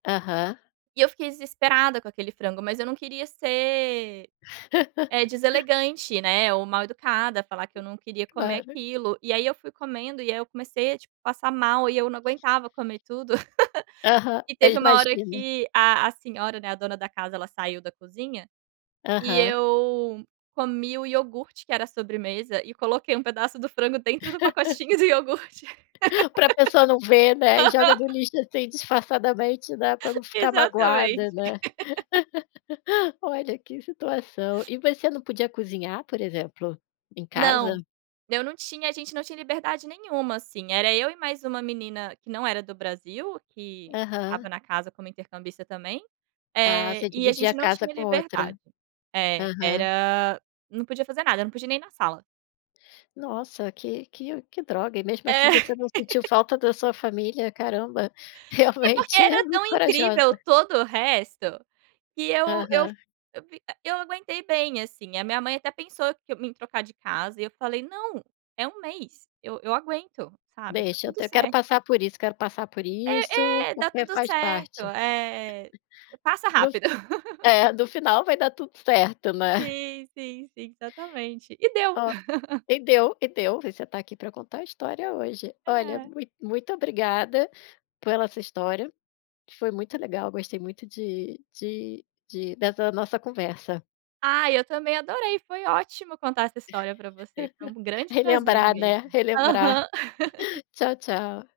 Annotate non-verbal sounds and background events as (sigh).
Aham. E eu fiquei desesperada com aquele frango, mas eu não queria ser, eh, (laughs) deselegante, né, ou mal educada, falar que eu não queria comer Claro. aquilo, e aí eu fui comendo, e aí eu comecei a, tipo, passar mal e eu não aguentava comer tudo, (laughs) Aham, e é teve uma hora imagina. que a a senhora, né, a dona da casa ela saiu da cozinha, e Aham. eu comi o iogurte que era a sobremesa e coloquei um pedaço do frango dentro do pacotinho do iogurte. (laughs) Pra pessoa não ver, né, e joga do (laughs) Aham. lixo, assim, disfarçadamente, né, pra não ficar Exatamente. magoada, né, (laughs) (laughs) olha, que situação. E você não podia cozinhar, por exemplo, em Não, casa? eu não tinha, a gente não tinha liberdade nenhuma, assim, era eu e mais uma menina que não era do Brasil, que estava Aham. na casa como intercambista também, Ah, eh, você e a dividia a gente não casa tinha com outra, liberdade é, aham. era, não podia fazer nada, não podia nem ir na sala. Nossa, que que que droga, e mesmo assim É. você não sentiu (laughs) falta da sua família, caramba, É porque realmente é era tão muito incrível corajosa. todo o resto, que eu eu fi Aham. eu fic eu aguentei bem assim, a minha mãe até pensou que em me trocar de casa e eu falei: "Não, é um mês, eu eu aguento.", sabe, tá Deixa, eu tudo te quero certo. passar por isso, quero passar por isso, É, é, dá porque tudo faz certo, parte. é, e passa No f rápido. (laughs) é no final vai dar tudo certo, né? Sim, sim, sim, exatamente. E deu. Ó, (laughs) e deu e deu, você tá aqui pra contar a história hoje. Olha, É. mui muito obrigada pela sua história, foi muito legal, gostei muito de de de dessa nossa conversa. Ai eu também adorei, foi ótimo contar essa história pra você, foi um (laughs) grande prazer Relembrar, mesmo, né, relembrar. aham. Tchau, tchau.